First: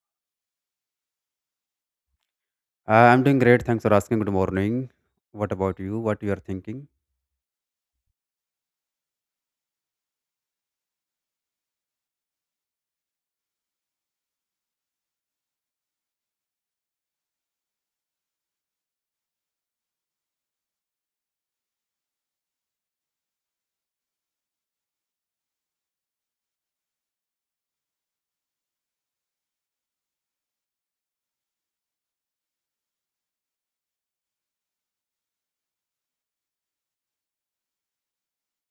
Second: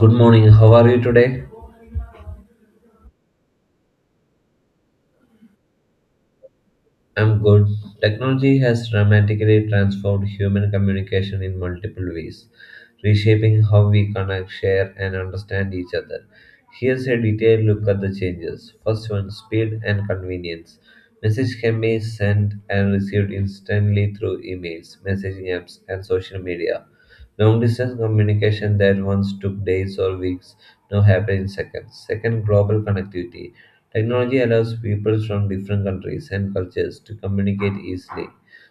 Good morning, how are you today? I'm doing great. Thanks for asking. Good morning. What about you? What you are thinking? I'm good. Technology has dramatically transformed human communication in multiple ways, reshaping how we connect, share, and understand each other. Here's a detailed look at the changes. First one speed and convenience. Message can be sent and received instantly through emails, messaging apps, and social media. Long distance communication that once took days or weeks now happens in seconds. Second, global connectivity. Technology allows people from different countries and cultures to communicate easily.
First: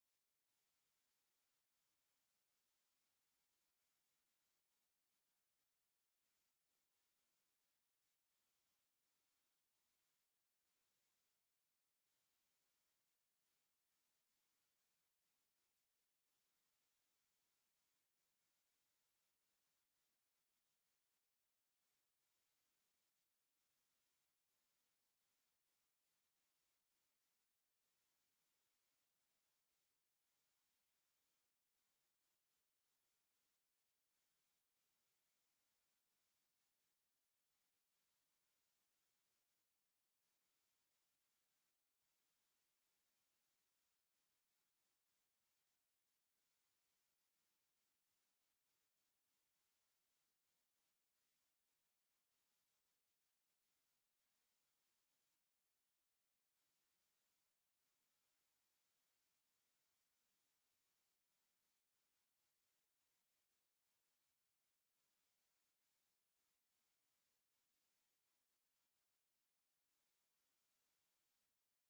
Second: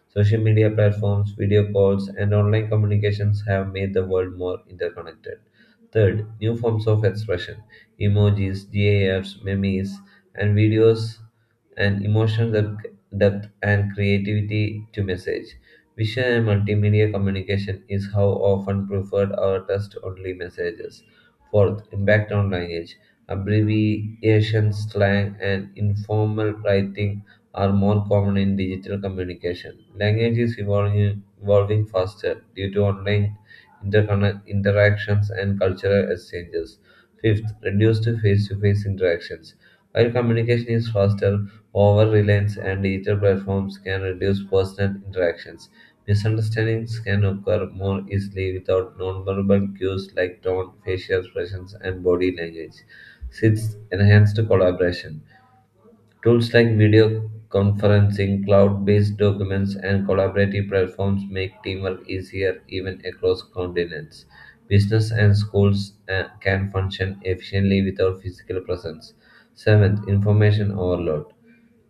Social media platforms, video calls, and online communications have made the world more interconnected. Third, new forms of expression emojis, GIFs, memes, and videos and emotional depth and creativity to message. Vision and multimedia communication is how often preferred our text only messages. Fourth, impact on language. Abbreviations, slang, and informal writing are more common in digital communication. Language is evolving faster due to online interactions and cultural exchanges. Fifth, reduced face to face interactions. While communication is faster, over reliance and digital platforms can reduce personal interactions. Misunderstandings can occur more easily without nonverbal cues like tone, facial expressions, and body language. Sixth, enhanced collaboration. Tools like video conferencing, cloud based documents, and collaborative platforms make teamwork easier even across continents. Business and schools can function efficiently without physical presence. Seventh, information overload.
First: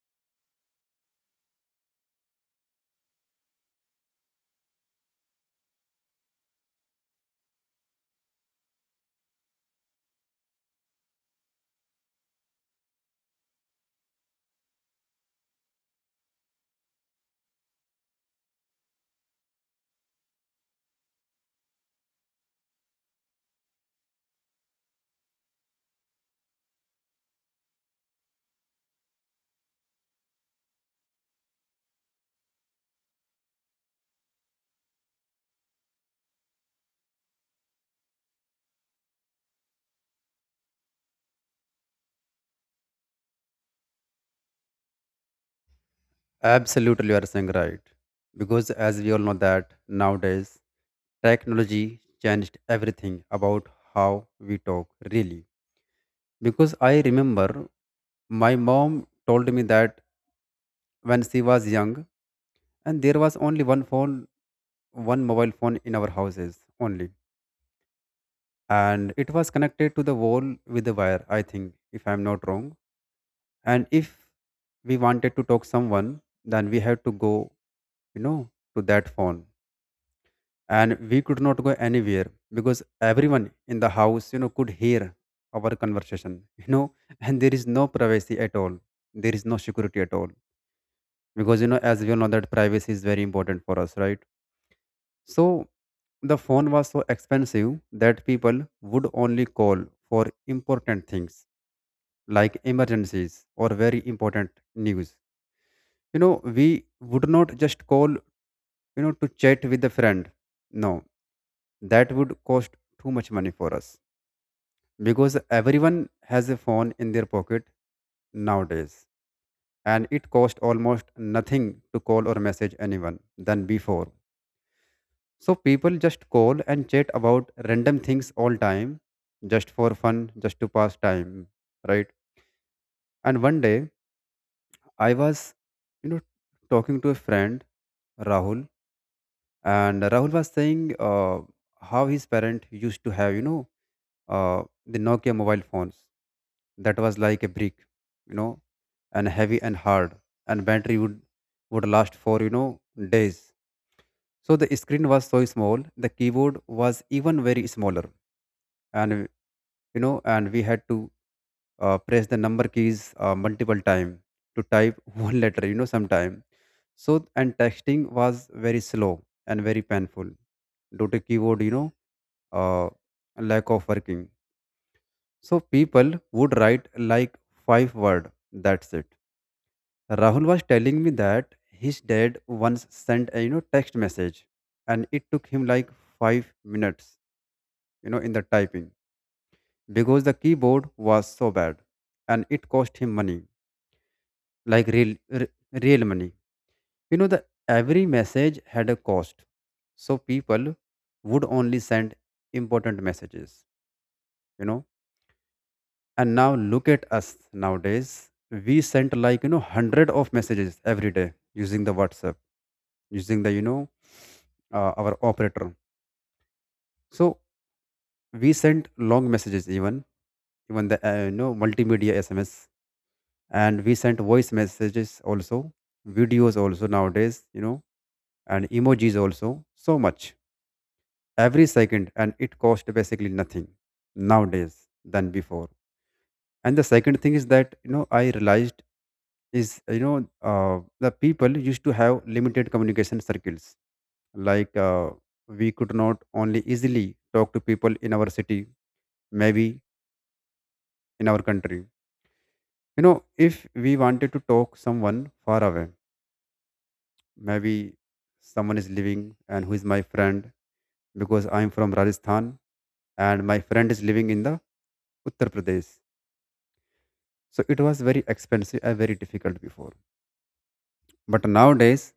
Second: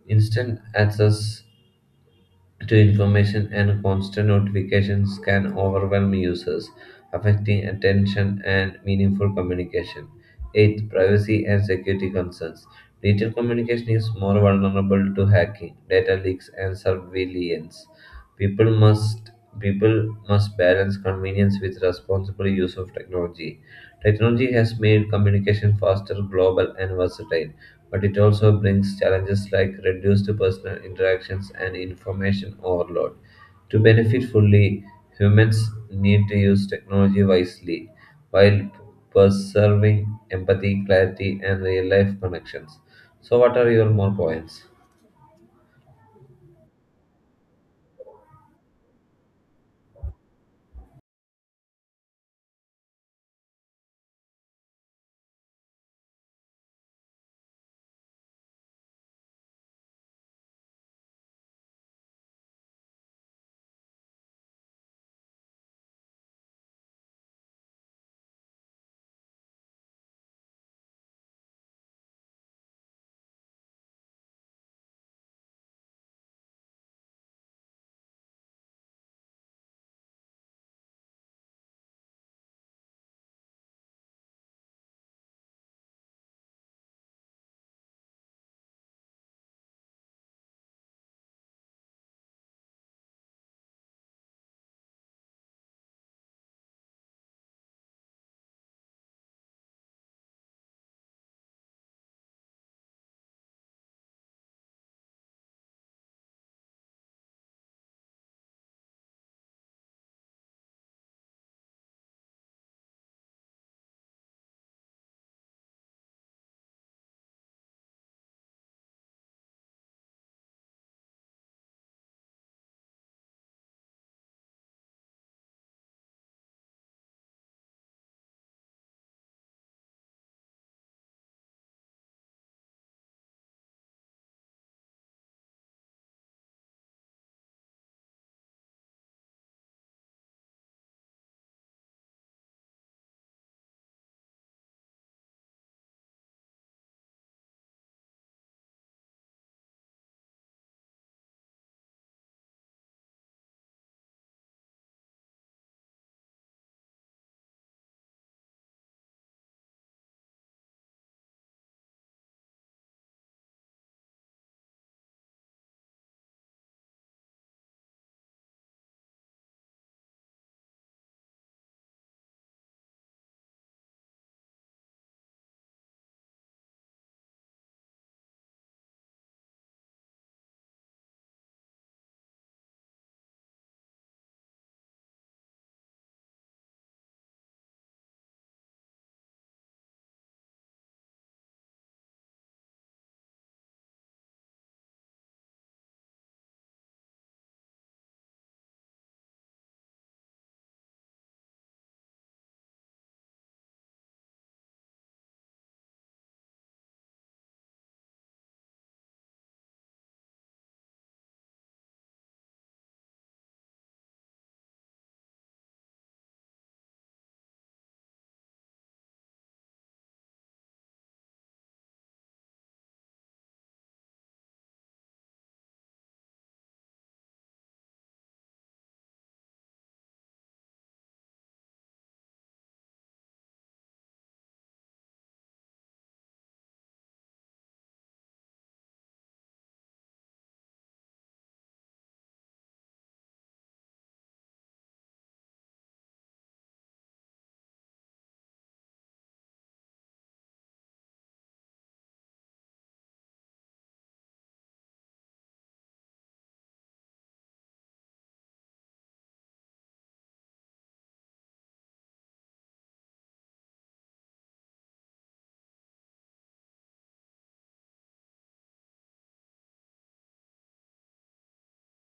Instant access to information and constant notifications can overwhelm users, affecting attention and meaningful communication. 8. Privacy and security concerns. Digital communication is more vulnerable to hacking, data leaks, and surveillance. People must people must balance convenience with responsible use of technology. Technology has made communication faster, global, and versatile, but it also brings challenges like reduced personal interactions and information overload. To benefit fully, humans need to use technology wisely while preserving empathy, clarity, and real life connections. So, what are your more points? Absolutely, you are saying right. Because as we all know that nowadays, technology changed everything about how we talk. Really, because I remember my mom told me that when she was young, and there was only one phone, one mobile phone in our houses only, and it was connected to the wall with the wire. I think, if I'm not wrong and if we wanted to talk someone, then we had to go you know to that phone. And we could not go anywhere because everyone in the house could hear our conversation. And there is no privacy at all. There is no security at all because as we all know that privacy is very important for us, right? So the phone was so expensive that people would only call for important things like emergencies or very important news you know we would not just call to chat with a friend. No, that would cost too much money for us. Because everyone has a phone in their pocket nowadays, and it costs almost nothing to call or message anyone than before. So people just call and chat about random things all time, just for fun, just to pass time, right? And one day, I was you know talking to a friend, Rahul. And Rahul was saying, how his parent used to have, the Nokia mobile phones that was like a brick you know and heavy and hard. And battery would last for, days. So the screen was so small, the keyboard was even very smaller. And we had to press the number keys multiple time to type one letter sometime. So and texting was very slow and very painful due to keyboard, uh, lack of working. So people would write like five word, that's it. Rahul was telling me that his dad once sent a, text message, and it took him like 5 minutes, in the typing, because the keyboard was so bad. And it cost him money, like real, r- real money. The every message had a cost. So people would only send important messages. you know and now look at us nowadays. We sent like, hundred of messages every day using the WhatsApp, using the, our operator. So we sent long messages, even the, multimedia SMS. And we sent voice messages also, videos also nowadays, and emojis also, so much every second. And it cost basically nothing nowadays than before. And the second thing is that, I realized is, you know uh, the people used to have limited communication circles. Like, we could not only easily talk to people in our city, maybe in our country, know if we wanted to talk someone far away. Maybe someone is living and who is my friend, because I am from Rajasthan and my friend is living in the Uttar Pradesh. So it was very expensive and very difficult before. But nowadays,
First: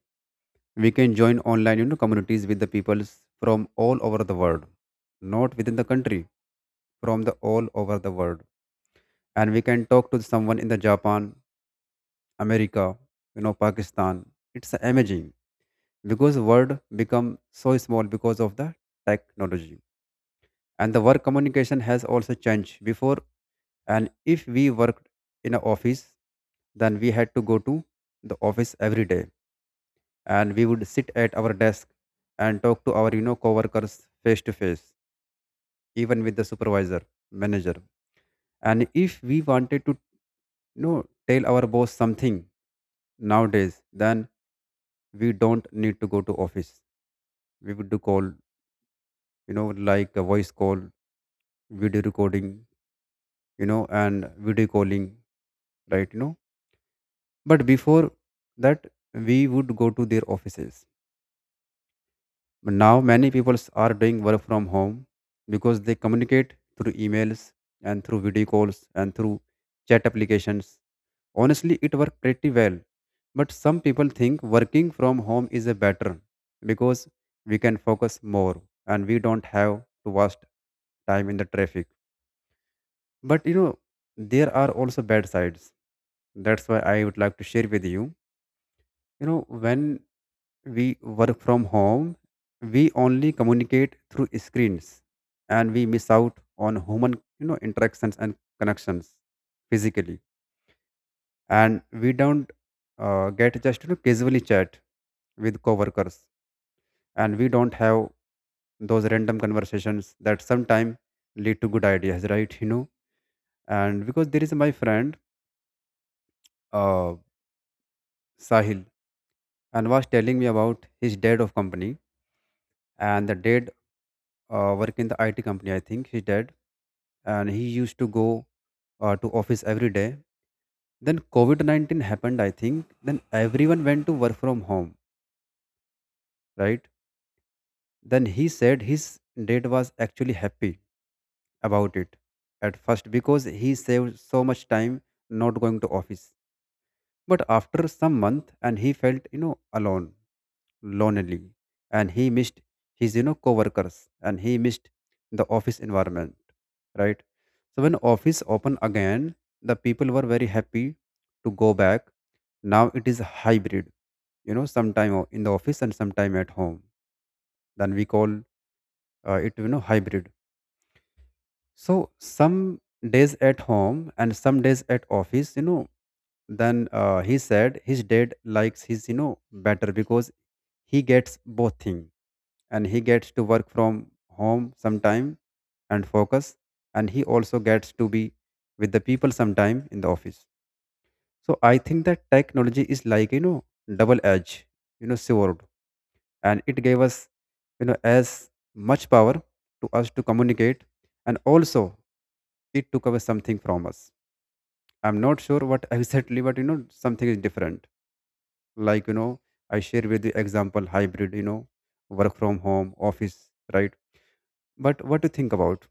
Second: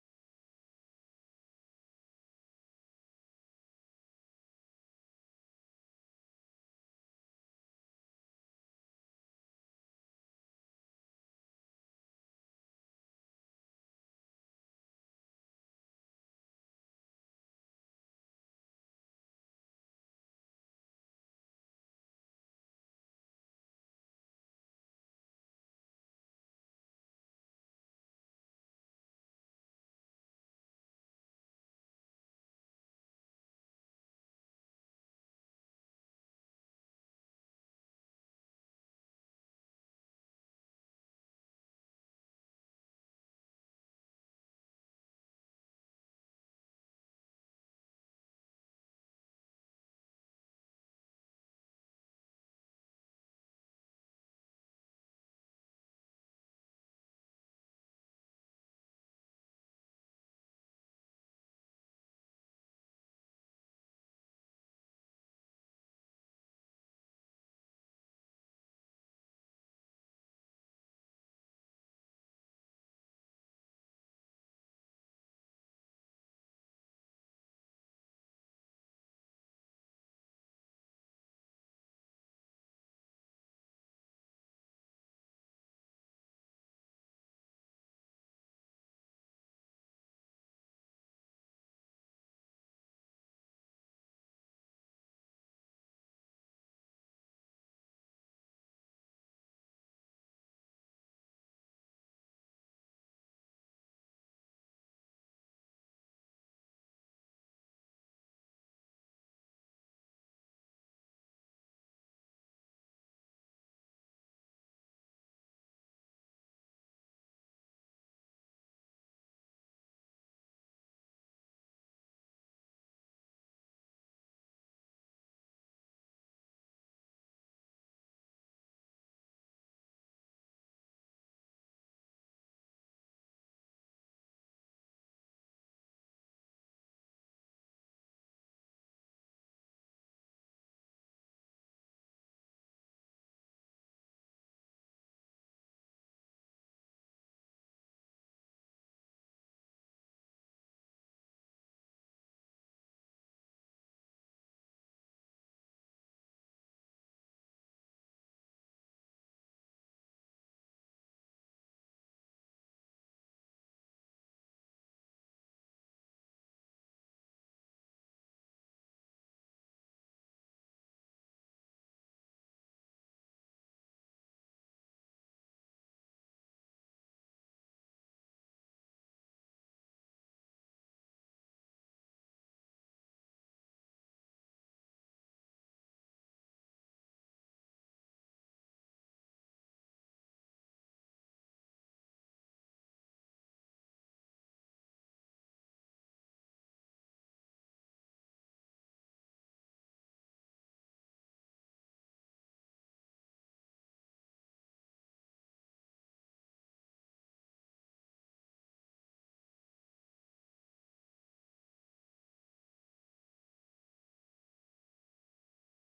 we can join online, communities with the peoples from all over the world, not within the country, from the all over the world. And we can talk to someone in the Japan, America, Pakistan. It's amazing because world become so small because of the technology. And the work communication has also changed before. And if we worked in an office, then we had to go to the office every day. And we would sit at our desk and talk to our, coworkers face to face, even with the supervisor, manager. And if we wanted to, you know tell our boss something nowadays, then we don't need to go to office. We would do call, like a voice call, video recording, and video calling, right? But before that, we would go to their offices. But now many people are doing work from home because they communicate through emails and through video calls and through chat applications. Honestly, it worked pretty well. But some people think working from home is a better because we can focus more, and we don't have to waste time in the traffic. But, there are also bad sides. That's why I would like to share with you. You know, when we work from home, we only communicate through screens, and we miss out on human, interactions and connections physically. And we don't get just, casually chat with coworkers. And we don't have those random conversations that sometimes lead to good ideas, right? You know, and because there is my friend, uh, Sahil, and was telling me about his dad of company. And the dad work in the IT company, I think, his dad. And he used to go to office every day. Then COVID-19 happened, I think. Then everyone went to work from home, right? Then he said his dad was actually happy about it at first because he saved so much time not going to office. But after some month, and he felt, alone, lonely. And he missed his, coworkers. And he missed the office environment, right? So when office opened again, the people were very happy to go back. Now it is hybrid, sometime in the office and sometime at home. Then we call it, hybrid. So some days at home and some days at office, then he said his dad likes his, better because he gets both things. And he gets to work from home sometime and focus. And he also gets to be with the people sometime in the office. So I think that technology is like, double edge, sword. And it gave us, as much power to us to communicate. And also it took away something from us. I'm not sure what exactly, but, something is different. Like, I share with the example hybrid, work from home office, right? But what do you think about,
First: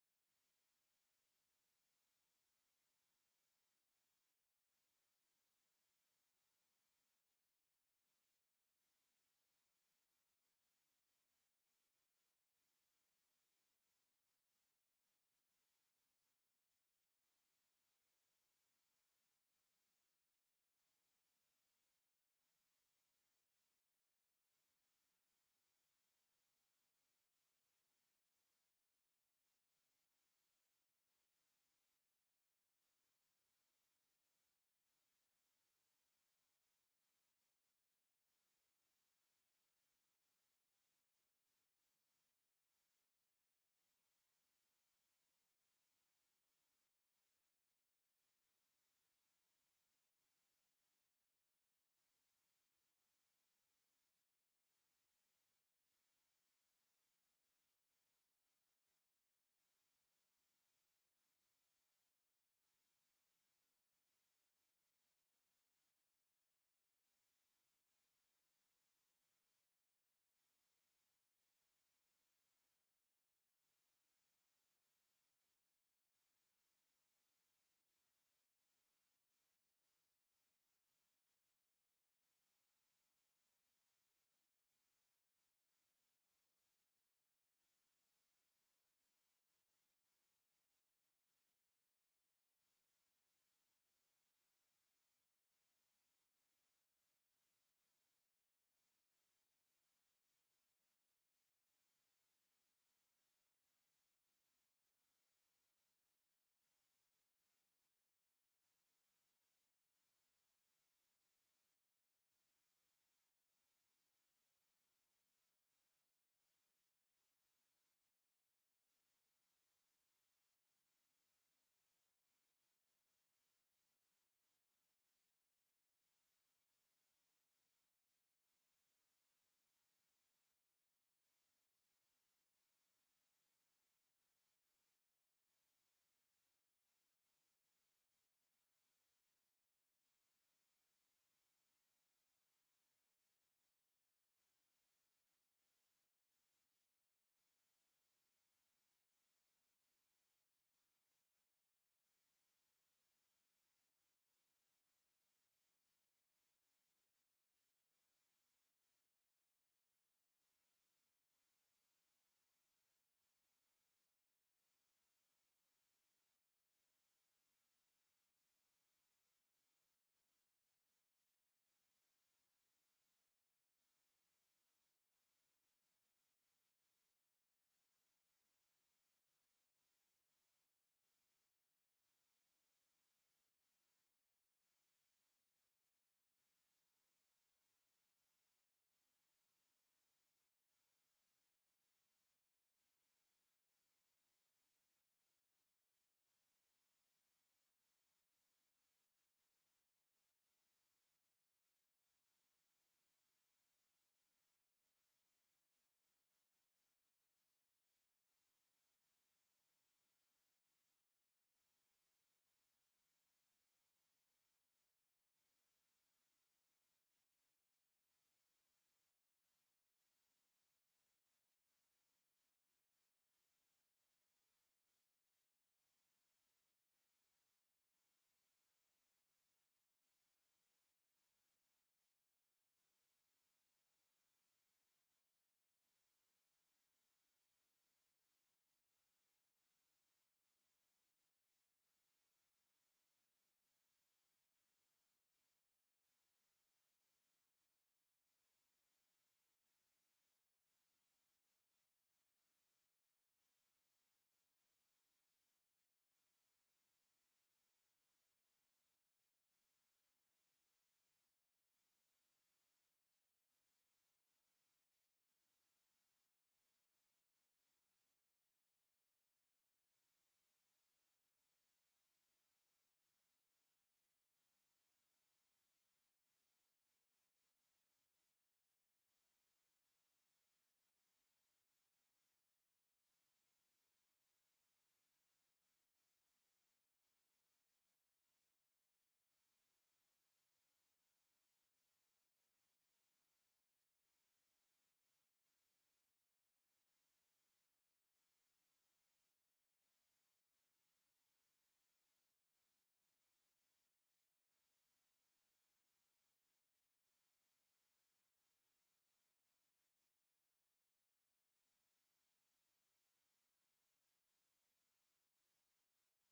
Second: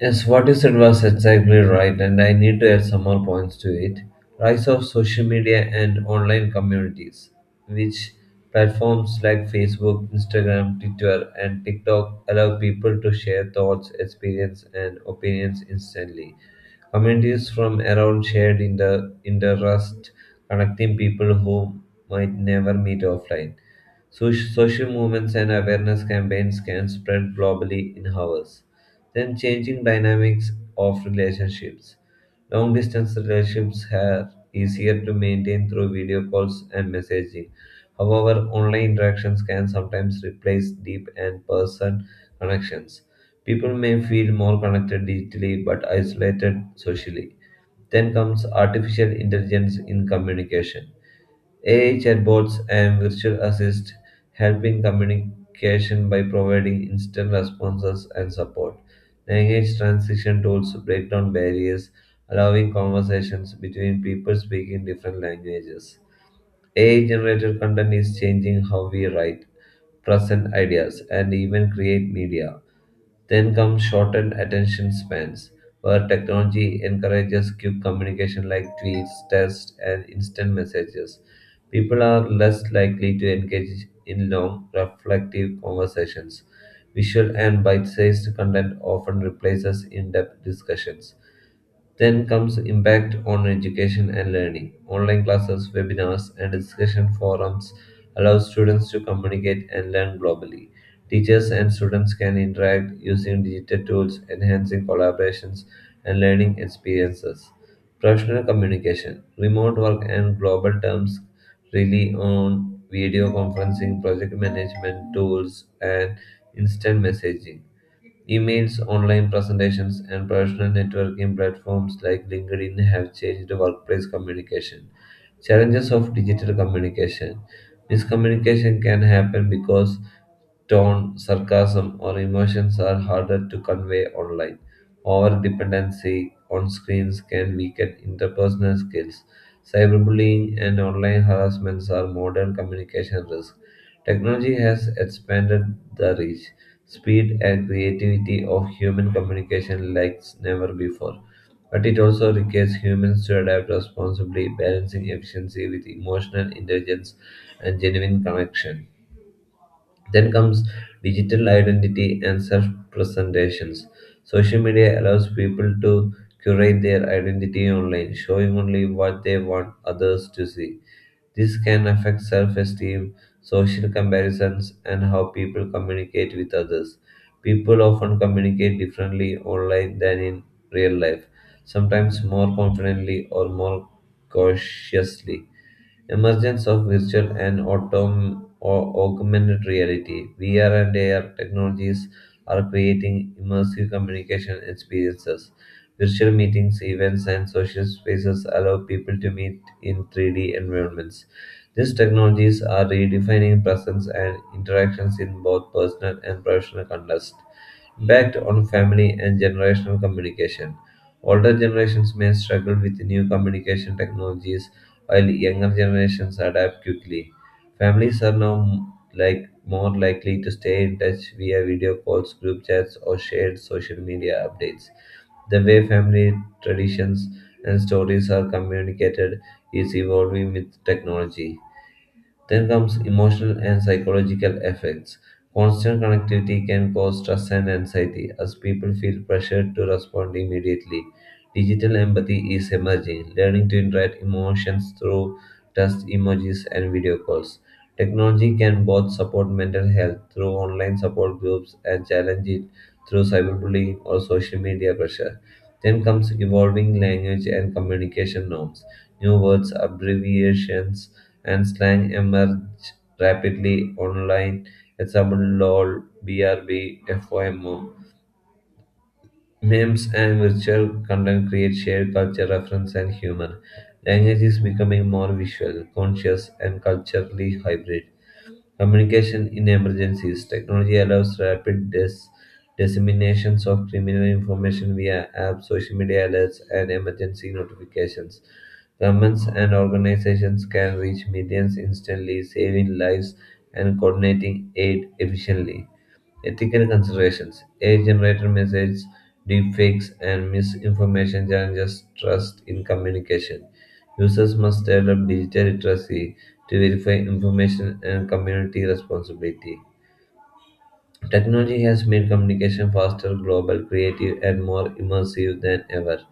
Yes, what you said was exactly right, and I need to add some more points to it. Rise of social media and online communities, which platforms like Facebook, Instagram, Twitter, and TikTok allow people to share thoughts, experience, and opinions instantly. Communities from around shared in the interest, connecting people who might never meet offline. So, social movements and awareness campaigns can spread globally in hours. Then changing dynamics of relationships. Long distance relationships are easier to maintain through video calls and messaging. However, online interactions can sometimes replace deep and person connections. People may feel more connected digitally but isolated socially. Then comes artificial intelligence in communication. AI chatbots and virtual assist help in communication by providing instant responses and support. Language translation tools break down barriers, allowing conversations between people speaking different languages. AI generated content is changing how we write, present ideas, and even create media. Then come shortened attention spans, where technology encourages quick communication like tweets, text, and instant messages. People are less likely to engage in long, reflective conversations. Visual and bite sized content often replaces in depth discussions. Then comes impact on education and learning. Online classes, webinars, and discussion forums allow students to communicate and learn globally. Teachers and students can interact using digital tools, enhancing collaborations and learning experiences. Professional communication, remote work, and global terms rely on video conferencing, project management tools, and instant messaging. Emails, online presentations, and professional networking platforms like LinkedIn have changed workplace communication. Challenges of digital communication. Miscommunication can happen because tone, sarcasm, or emotions are harder to convey online. Over dependency on screens can weaken interpersonal skills. Cyberbullying and online harassments are modern communication risks. Technology has expanded the reach, speed and creativity of human communication like never before, but it also requires humans to adapt responsibly, balancing efficiency with emotional intelligence and genuine connection. Then comes digital identity and self presentations. Social media allows people to curate their identity online, showing only what they want others to see. This can affect self esteem, social comparisons, and how people communicate with others. People often communicate differently online than in real life, sometimes more confidently or more cautiously. Emergence of virtual and augmented reality (VR and AR) technologies are creating immersive communication experiences. Virtual meetings, events, and social spaces allow people to meet in 3D environments. These technologies are redefining presence and interactions in both personal and professional contexts impact on family and generational communication. Older generations may struggle with new communication technologies while younger generations adapt quickly. Families are now like more likely to stay in touch via video calls, group chats, or shared social media updates. The way family traditions and stories are communicated is evolving with technology. Then comes emotional and psychological effects. Constant connectivity can cause stress and anxiety as people feel pressured to respond immediately. Digital empathy is emerging, learning to interact emotions through text emojis and video calls. Technology can both support mental health through online support groups and challenge it through cyberbullying or social media pressure. Then comes evolving language and communication norms. New words, abbreviations, and slang emerged rapidly online. Example LOL, BRB, memes and virtual content create shared culture, reference, and humor. Language is becoming more visual, conscious, and culturally hybrid communication in emergencies. Technology allows rapid disseminations of criminal information via apps, social media alerts, and emergency notifications. Governments and organizations can reach millions instantly, saving lives and coordinating aid efficiently. Ethical considerations AI generated messages, deepfakes, and misinformation challenges trust in communication. Users must develop digital literacy to verify information and community responsibility. Technology has made communication faster, global, creative, and more immersive than ever.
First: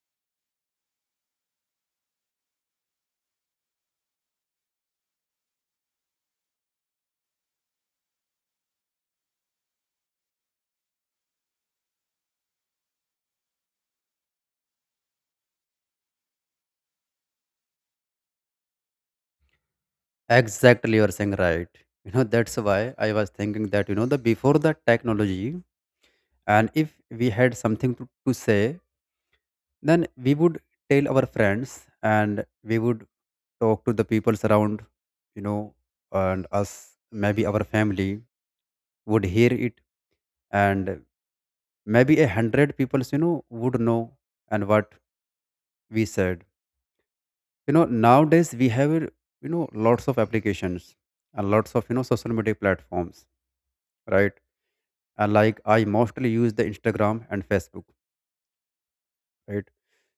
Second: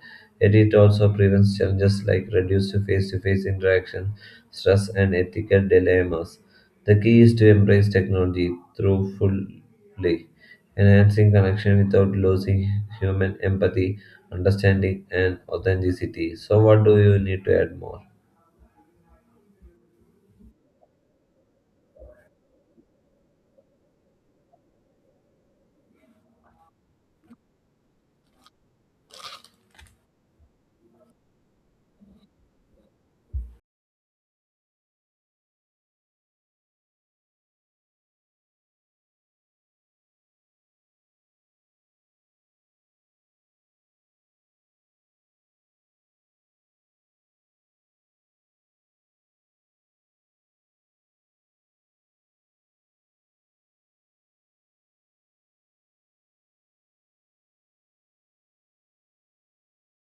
Yet it also presents challenges like reduced face to face interaction, stress, and ethical dilemmas. The key is to embrace technology through fully, enhancing connection without losing human empathy, understanding, and authenticity. So, what do you need to add more? exactly, you're saying right. You know, that's why I was thinking that, the before the technology. And if we had something to say, then we would tell our friends. And we would talk to the people around, you know, and us, maybe our family would hear it. And maybe a hundred people, would know and what we said. You know, nowadays we have, lots of applications, and lots of, social media platforms, right? And like I mostly use the Instagram and Facebook, right?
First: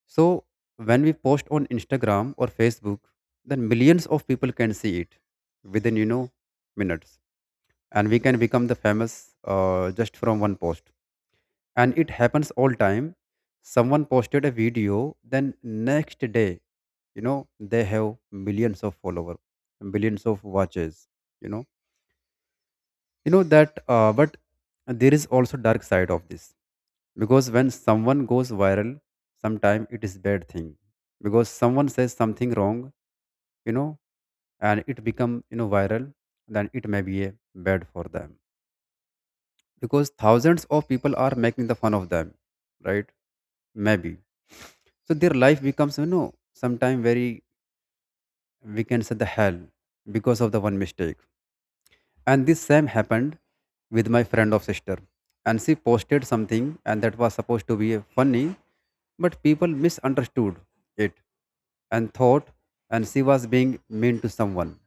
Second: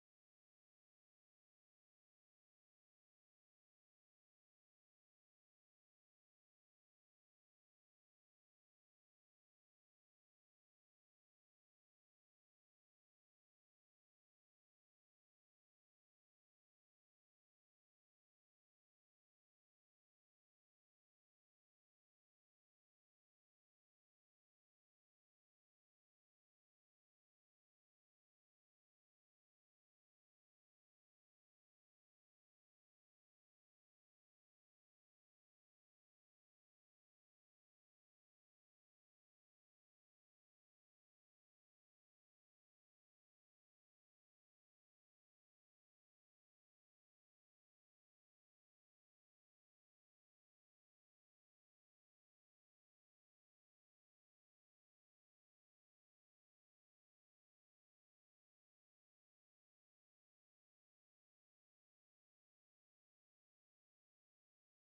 So when we post on Instagram or Facebook, then millions of people can see it within, minutes. And we can become the famous, just from one post. And it happens all time. Someone posted a video, then next day, they have millions of followers, billions of watches. You know, you know that. But there is also dark side of this. Because when someone goes viral, sometimes it is bad thing because someone says something wrong, you know and it become, viral. Then it may be a bad for them because thousands of people are making the fun of them, right? Maybe. So their life becomes, sometime very, we can say the hell, because of the one mistake. And this same happened with my friend of sister. And she posted something, and that was supposed to be a funny. But people misunderstood it, and thought, and she was being mean to someone.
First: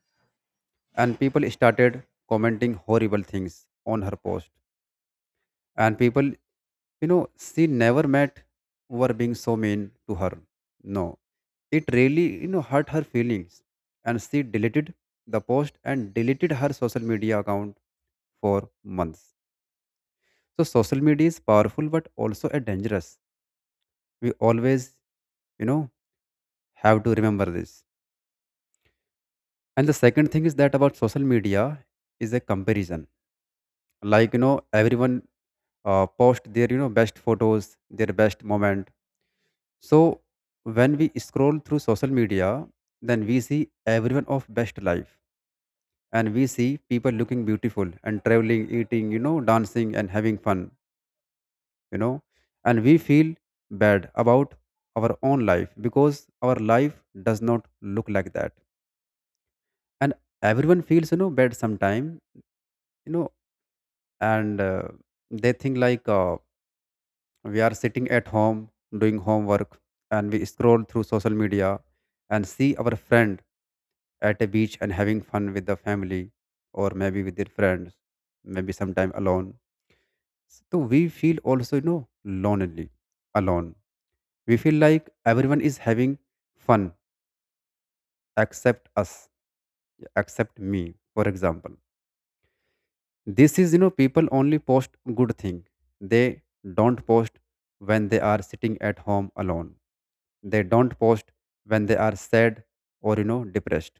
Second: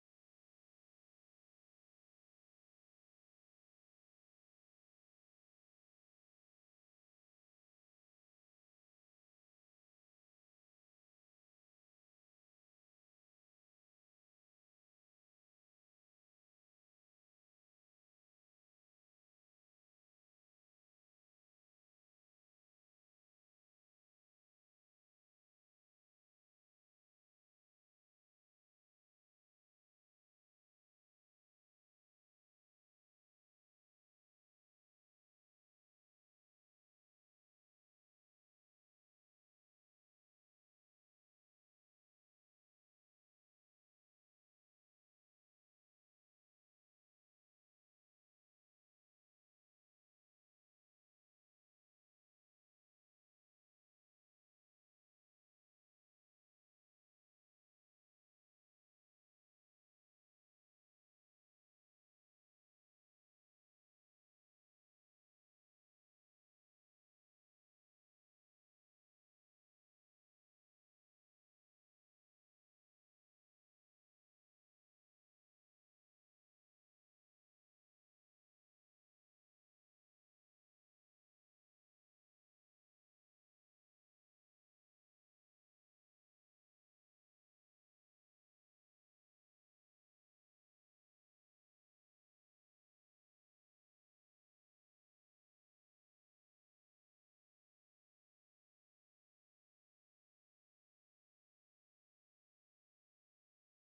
And people started commenting horrible things on her post. And people, she never met, were being so mean to her. No, it really, hurt her feelings. And she deleted the post and deleted her social media account for months. So social media is powerful but also a dangerous. We always, you know have to remember this. And the second thing is that about social media is a comparison. Like, everyone post their, best photos, their best moment. So when we scroll through social media, then we see everyone of best life. And we see people looking beautiful and traveling, eating, dancing and having fun, you know and we feel bad about our own life because our life does not look like that. And everyone feels, bad sometime, you know and they think like, we are sitting at home doing homework. And we scroll through social media and see our friend at a beach and having fun with the family, or maybe with their friends, maybe Sometime alone, so we feel also lonely, alone. We feel like everyone is having fun except us, except me for example. This is, people only post good thing. They don't post when they are sitting at home alone. They don't post when they are sad or depressed.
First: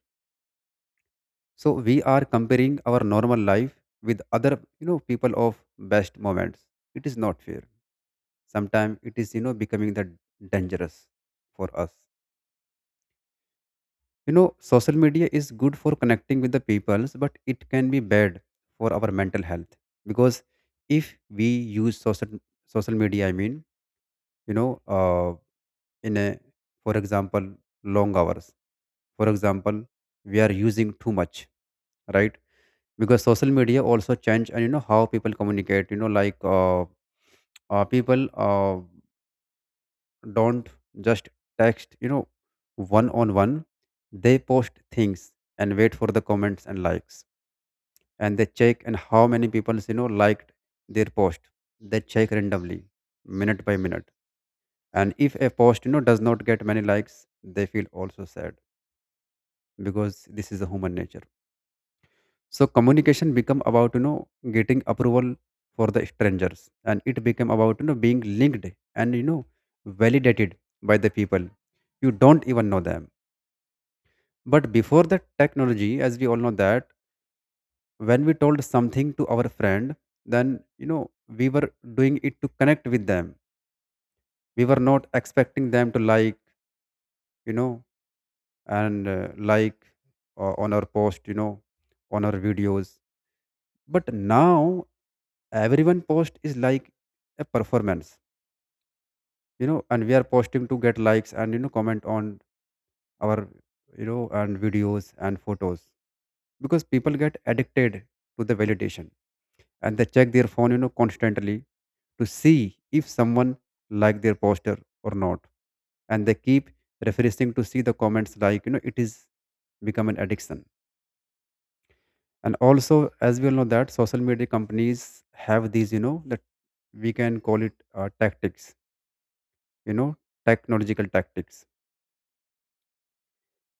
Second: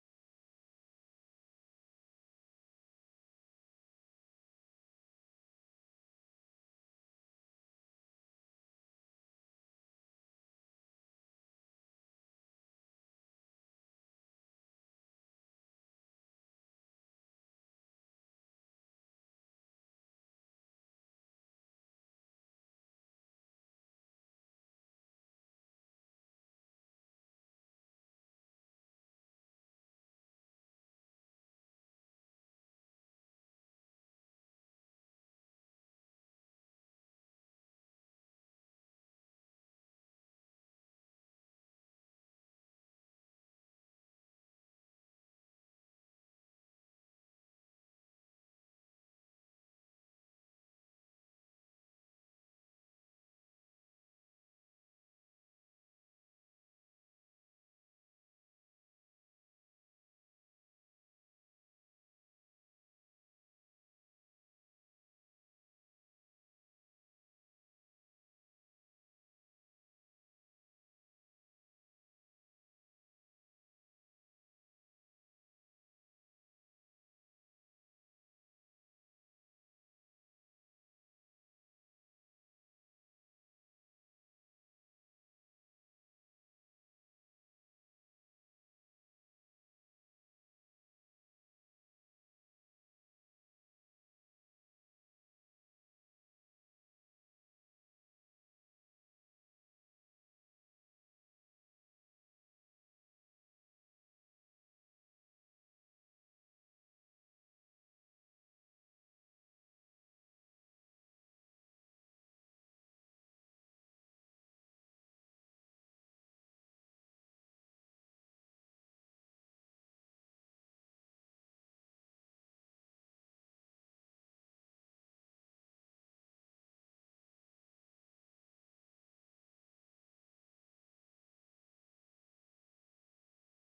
So we are comparing our normal life with other, people of best moments. It is not fair. Sometimes it is, becoming the dangerous for us. You know, social media is good for connecting with the peoples, but it can be bad for our mental health, because if we use social media, you know, uh, in a, for example, long hours. For example, we are using too much, right? Because social media also change and you know how people communicate. People don't just text. You know, one on one, they post things and wait for the comments and likes, and they check and how many people liked their post. They check randomly, minute by minute. And if a post does not get many likes, they feel also sad, because this is a human nature. So communication become about, getting approval for the strangers, and it became about, being linked and, validated by the people you don't even know them. But before the technology, as we all know that when we told something to our friend, then we were doing it to connect with them. We were not expecting them to like, you know and like on our post, on our videos. But now everyone post is like a performance, and we are posting to get likes and, comment on our, and videos and photos, because people get addicted to the validation, and they check their phone, constantly to see if someone like their poster or not. And they keep refreshing to see the comments, like, it is become an addiction. And also, as we all know that social media companies have these, that we can call it tactics, you know technological tactics,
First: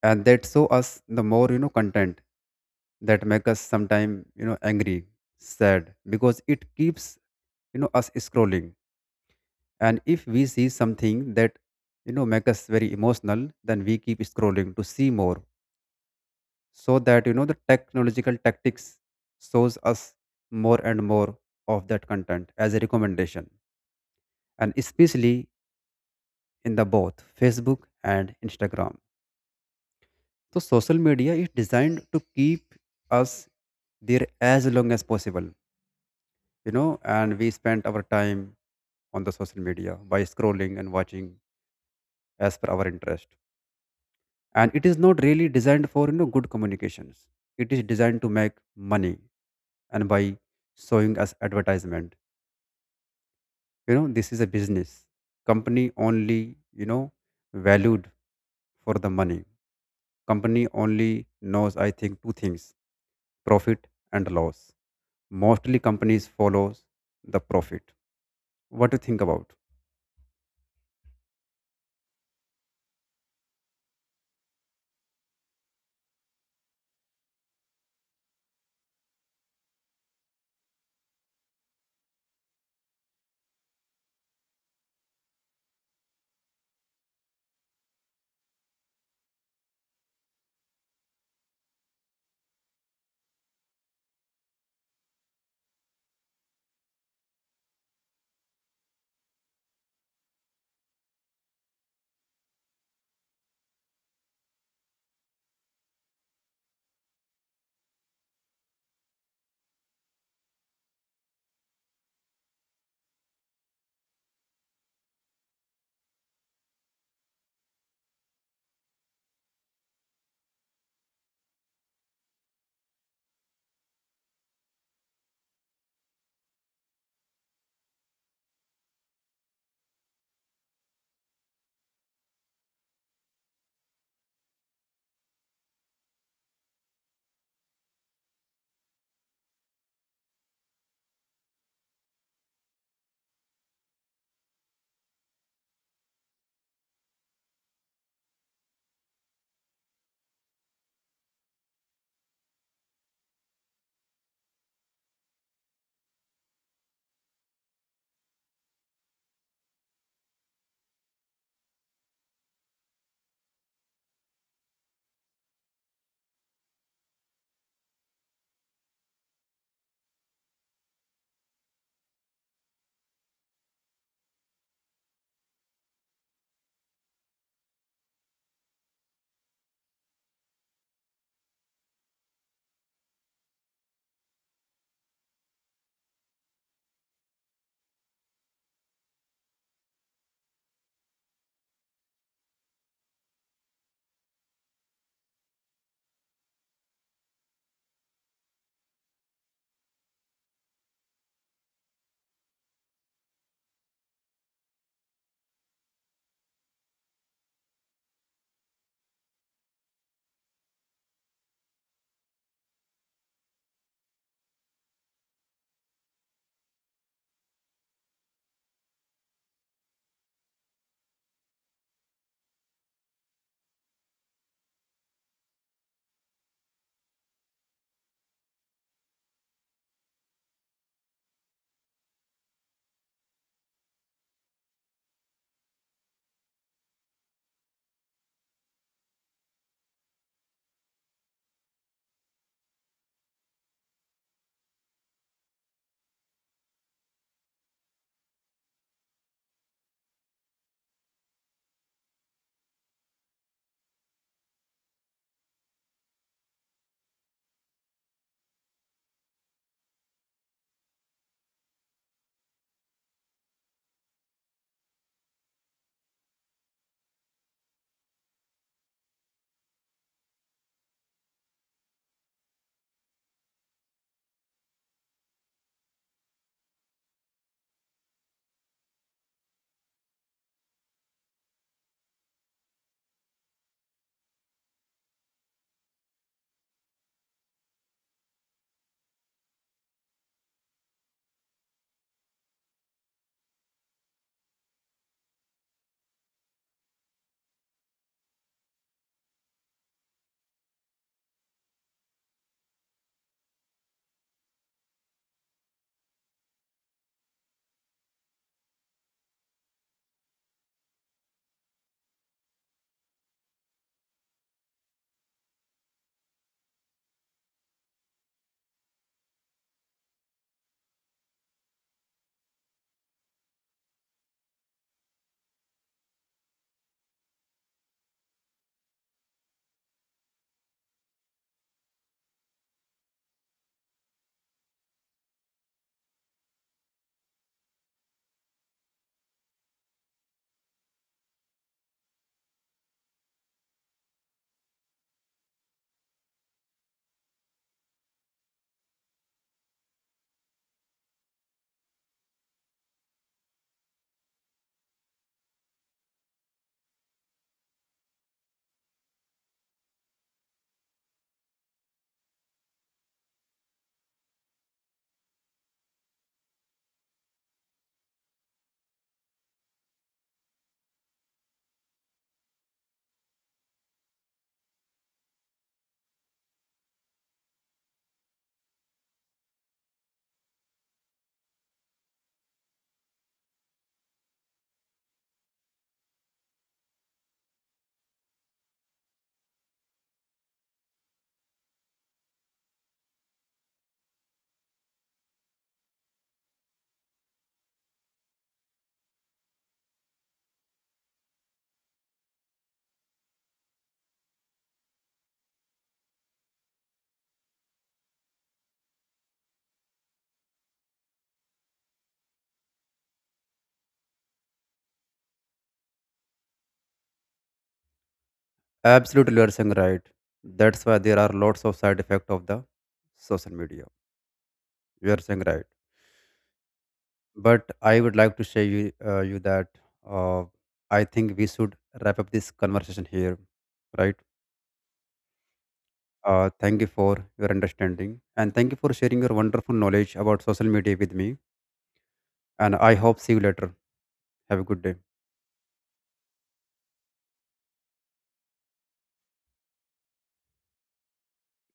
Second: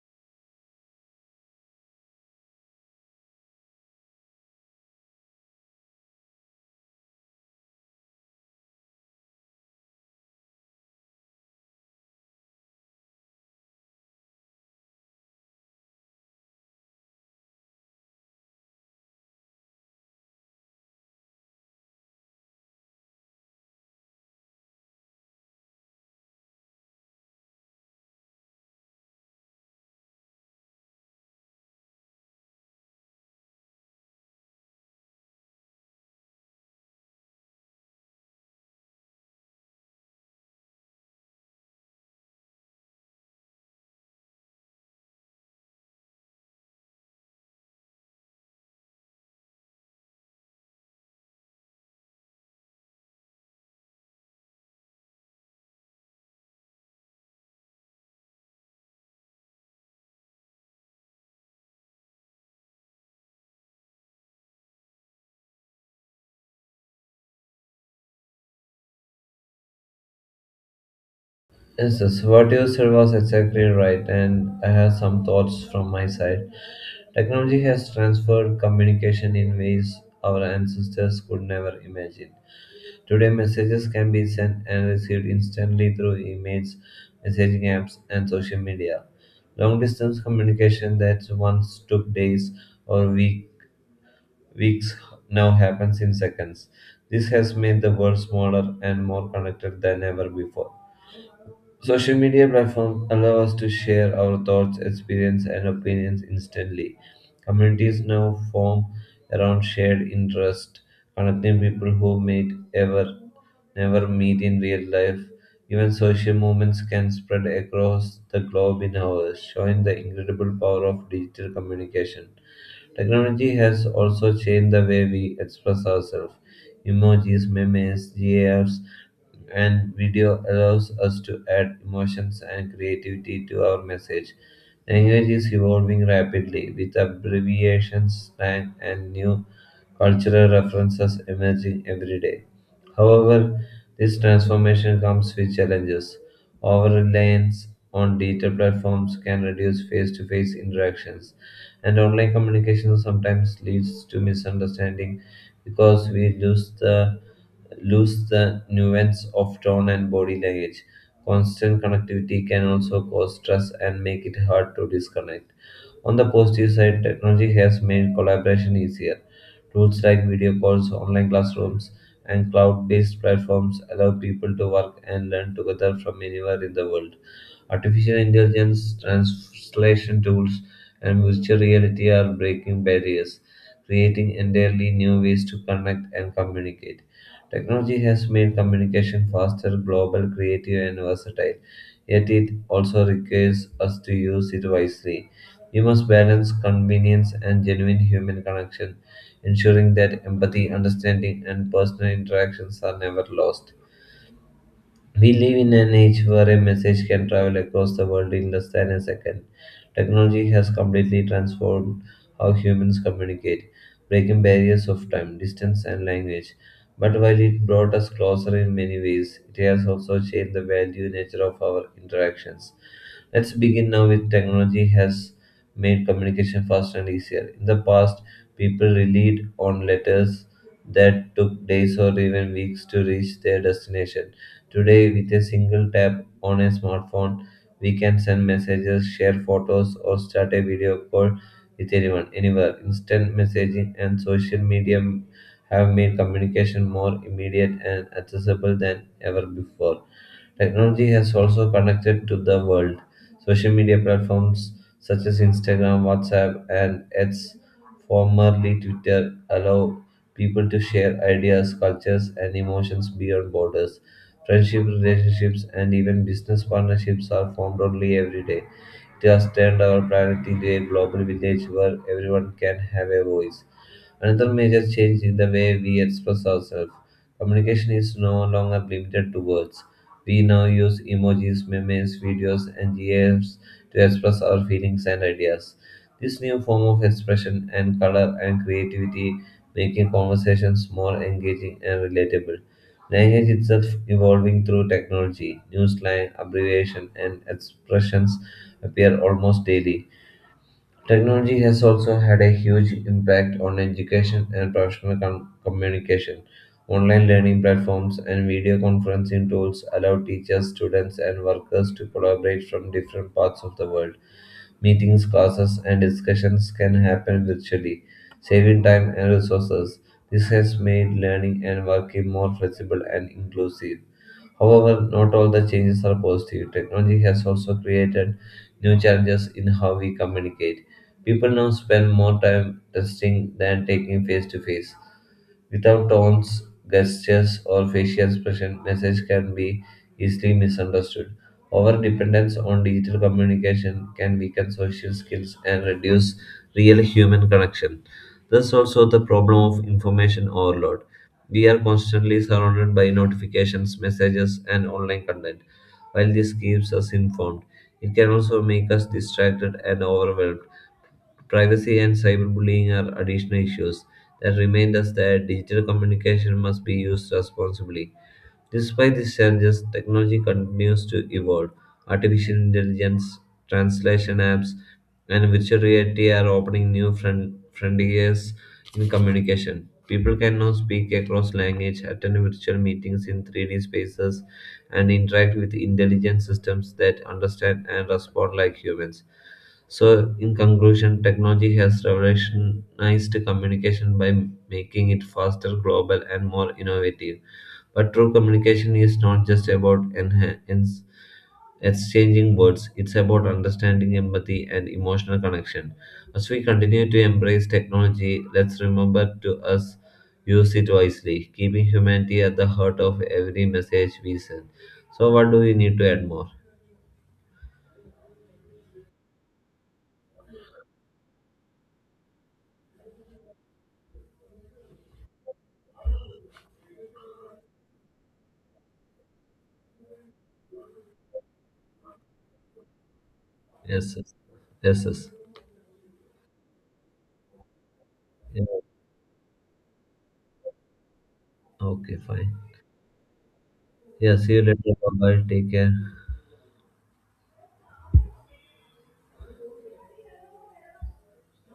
and that show us the more, content that make us sometime, angry, sad, because it keeps, us scrolling. And if we see something that, make us very emotional, then we keep scrolling to see more. So that, the technological tactics shows us more and more of that content as a recommendation, and especially in the both Facebook and Instagram. So social media is designed to keep us there as long as possible, and we spend our time on the social media by scrolling and watching as per our interest. And it is not really designed for, good communications. It is designed to make money, and by showing us advertisement. You know, this is a business company only, you know valued for the money. Company only knows, I think, two things: profit and loss. Mostly companies follows the profit. What do you think about? Yes, yes, what you said was exactly right, and I have some thoughts from my side. Technology has transformed communication in ways our ancestors could never imagine. Today, messages can be sent and received instantly through emails, messaging apps, and social media. Long distance communication that once took days or weeks now happens in seconds. This has made the world smaller and more connected than ever before. Social media platforms allow us to share our thoughts, experience, and opinions instantly. Communities now form around shared interest, connecting people who meet ever never meet in real life. Even social movements can spread across the globe in hours, showing the incredible power of digital communication. Technology has also changed the way we express ourselves. Emojis, memes, GIFs, and video allows us to add emotions and creativity to our message. Language is evolving rapidly, with abbreviations, slang, and new cultural references emerging every day. However, this transformation comes with challenges. Over reliance on digital platforms can reduce face to face interactions, and online communication sometimes leads to misunderstanding because we lose the nuance of tone and body language. Constant connectivity can also cause stress and make it hard to disconnect. On the positive side, technology has made collaboration easier. Tools like video calls, online classrooms, and cloud based platforms allow people to work and learn together from anywhere in the world. Artificial intelligence, translation tools, and virtual reality are breaking barriers, creating entirely new ways to connect and communicate. Technology has made communication faster, global, creative, and versatile, yet it also requires us to use it wisely. We must balance convenience and genuine human connection, ensuring that empathy, understanding, and personal interactions are never lost. We live in an age where a message can travel across the world in less than a second. Technology has completely transformed how humans communicate, breaking barriers of time, distance, and language. But while it brought us closer in many ways, it has also changed the value nature of our interactions. Let's begin now with technology has made communication faster and easier. In the past, people relied on letters that took days or even weeks to reach their destination. Today, with a single tap on a smartphone, we can send messages, share photos, or start a video call with anyone, anywhere. Instant messaging and social media have made communication more immediate and accessible than ever before. Technology has also connected to the world. Social media platforms such as Instagram, WhatsApp, and its formerly Twitter allow people to share ideas, cultures, and emotions beyond borders. Friendship, relationships, and even business partnerships are formed only every day. Just turned our planet into a global village where everyone can have a voice. Another major change in the way we express ourselves. Communication is no longer limited to words. We now use emojis, memes, videos, and GIFs to express our feelings and ideas. This new form of expression and color and creativity making conversations more engaging and relatable. Language itself evolving through technology, new slang, abbreviation, and expressions appear almost daily. Technology has also had a huge impact on education and professional communication. Online learning platforms and video conferencing tools allow teachers, students, and workers to collaborate from different parts of the world. Meetings, classes, and discussions can happen virtually, saving time and resources. This has made learning and working more flexible and inclusive. However, not all the changes are positive. Technology has also created new challenges in how we communicate. People now spend more time texting than taking face to face. Without tones, gestures, or facial expression, message can be easily misunderstood. Our dependence on digital communication can weaken social skills and reduce real human connection. Thus, also the problem of information overload. We are constantly surrounded by notifications, messages, and online content. While this keeps us informed, it can also make us distracted and overwhelmed. Privacy and cyberbullying are additional issues that remind us that digital communication must be used responsibly. Despite these challenges, technology continues to evolve. Artificial intelligence, translation apps, and virtual reality are opening new frontiers in communication. People can now speak across language, attend virtual meetings in 3D spaces, and interact with intelligent systems that understand and respond like humans. So, in conclusion, technology has revolutionized communication by making it faster, global, and more innovative. But true communication is not just about exchanging words, it's about understanding empathy and emotional connection. As we continue to embrace technology, let's remember to us use it wisely, keeping humanity at the heart of every message we send. So what do we need to add more? Absolutely, you are saying right. That's why there are lots of side effect of the social media. You are saying right, but I would like to say you that, uh, I think we should wrap up this conversation here, Yes, right? yes, yes. Yes. Thank you for your understanding, and Yeah, thank you for sharing your wonderful knowledge about social media with me. okay, fine. And I hope see you later. Yeah, see Have you a good later. day. Bye bye. Take care.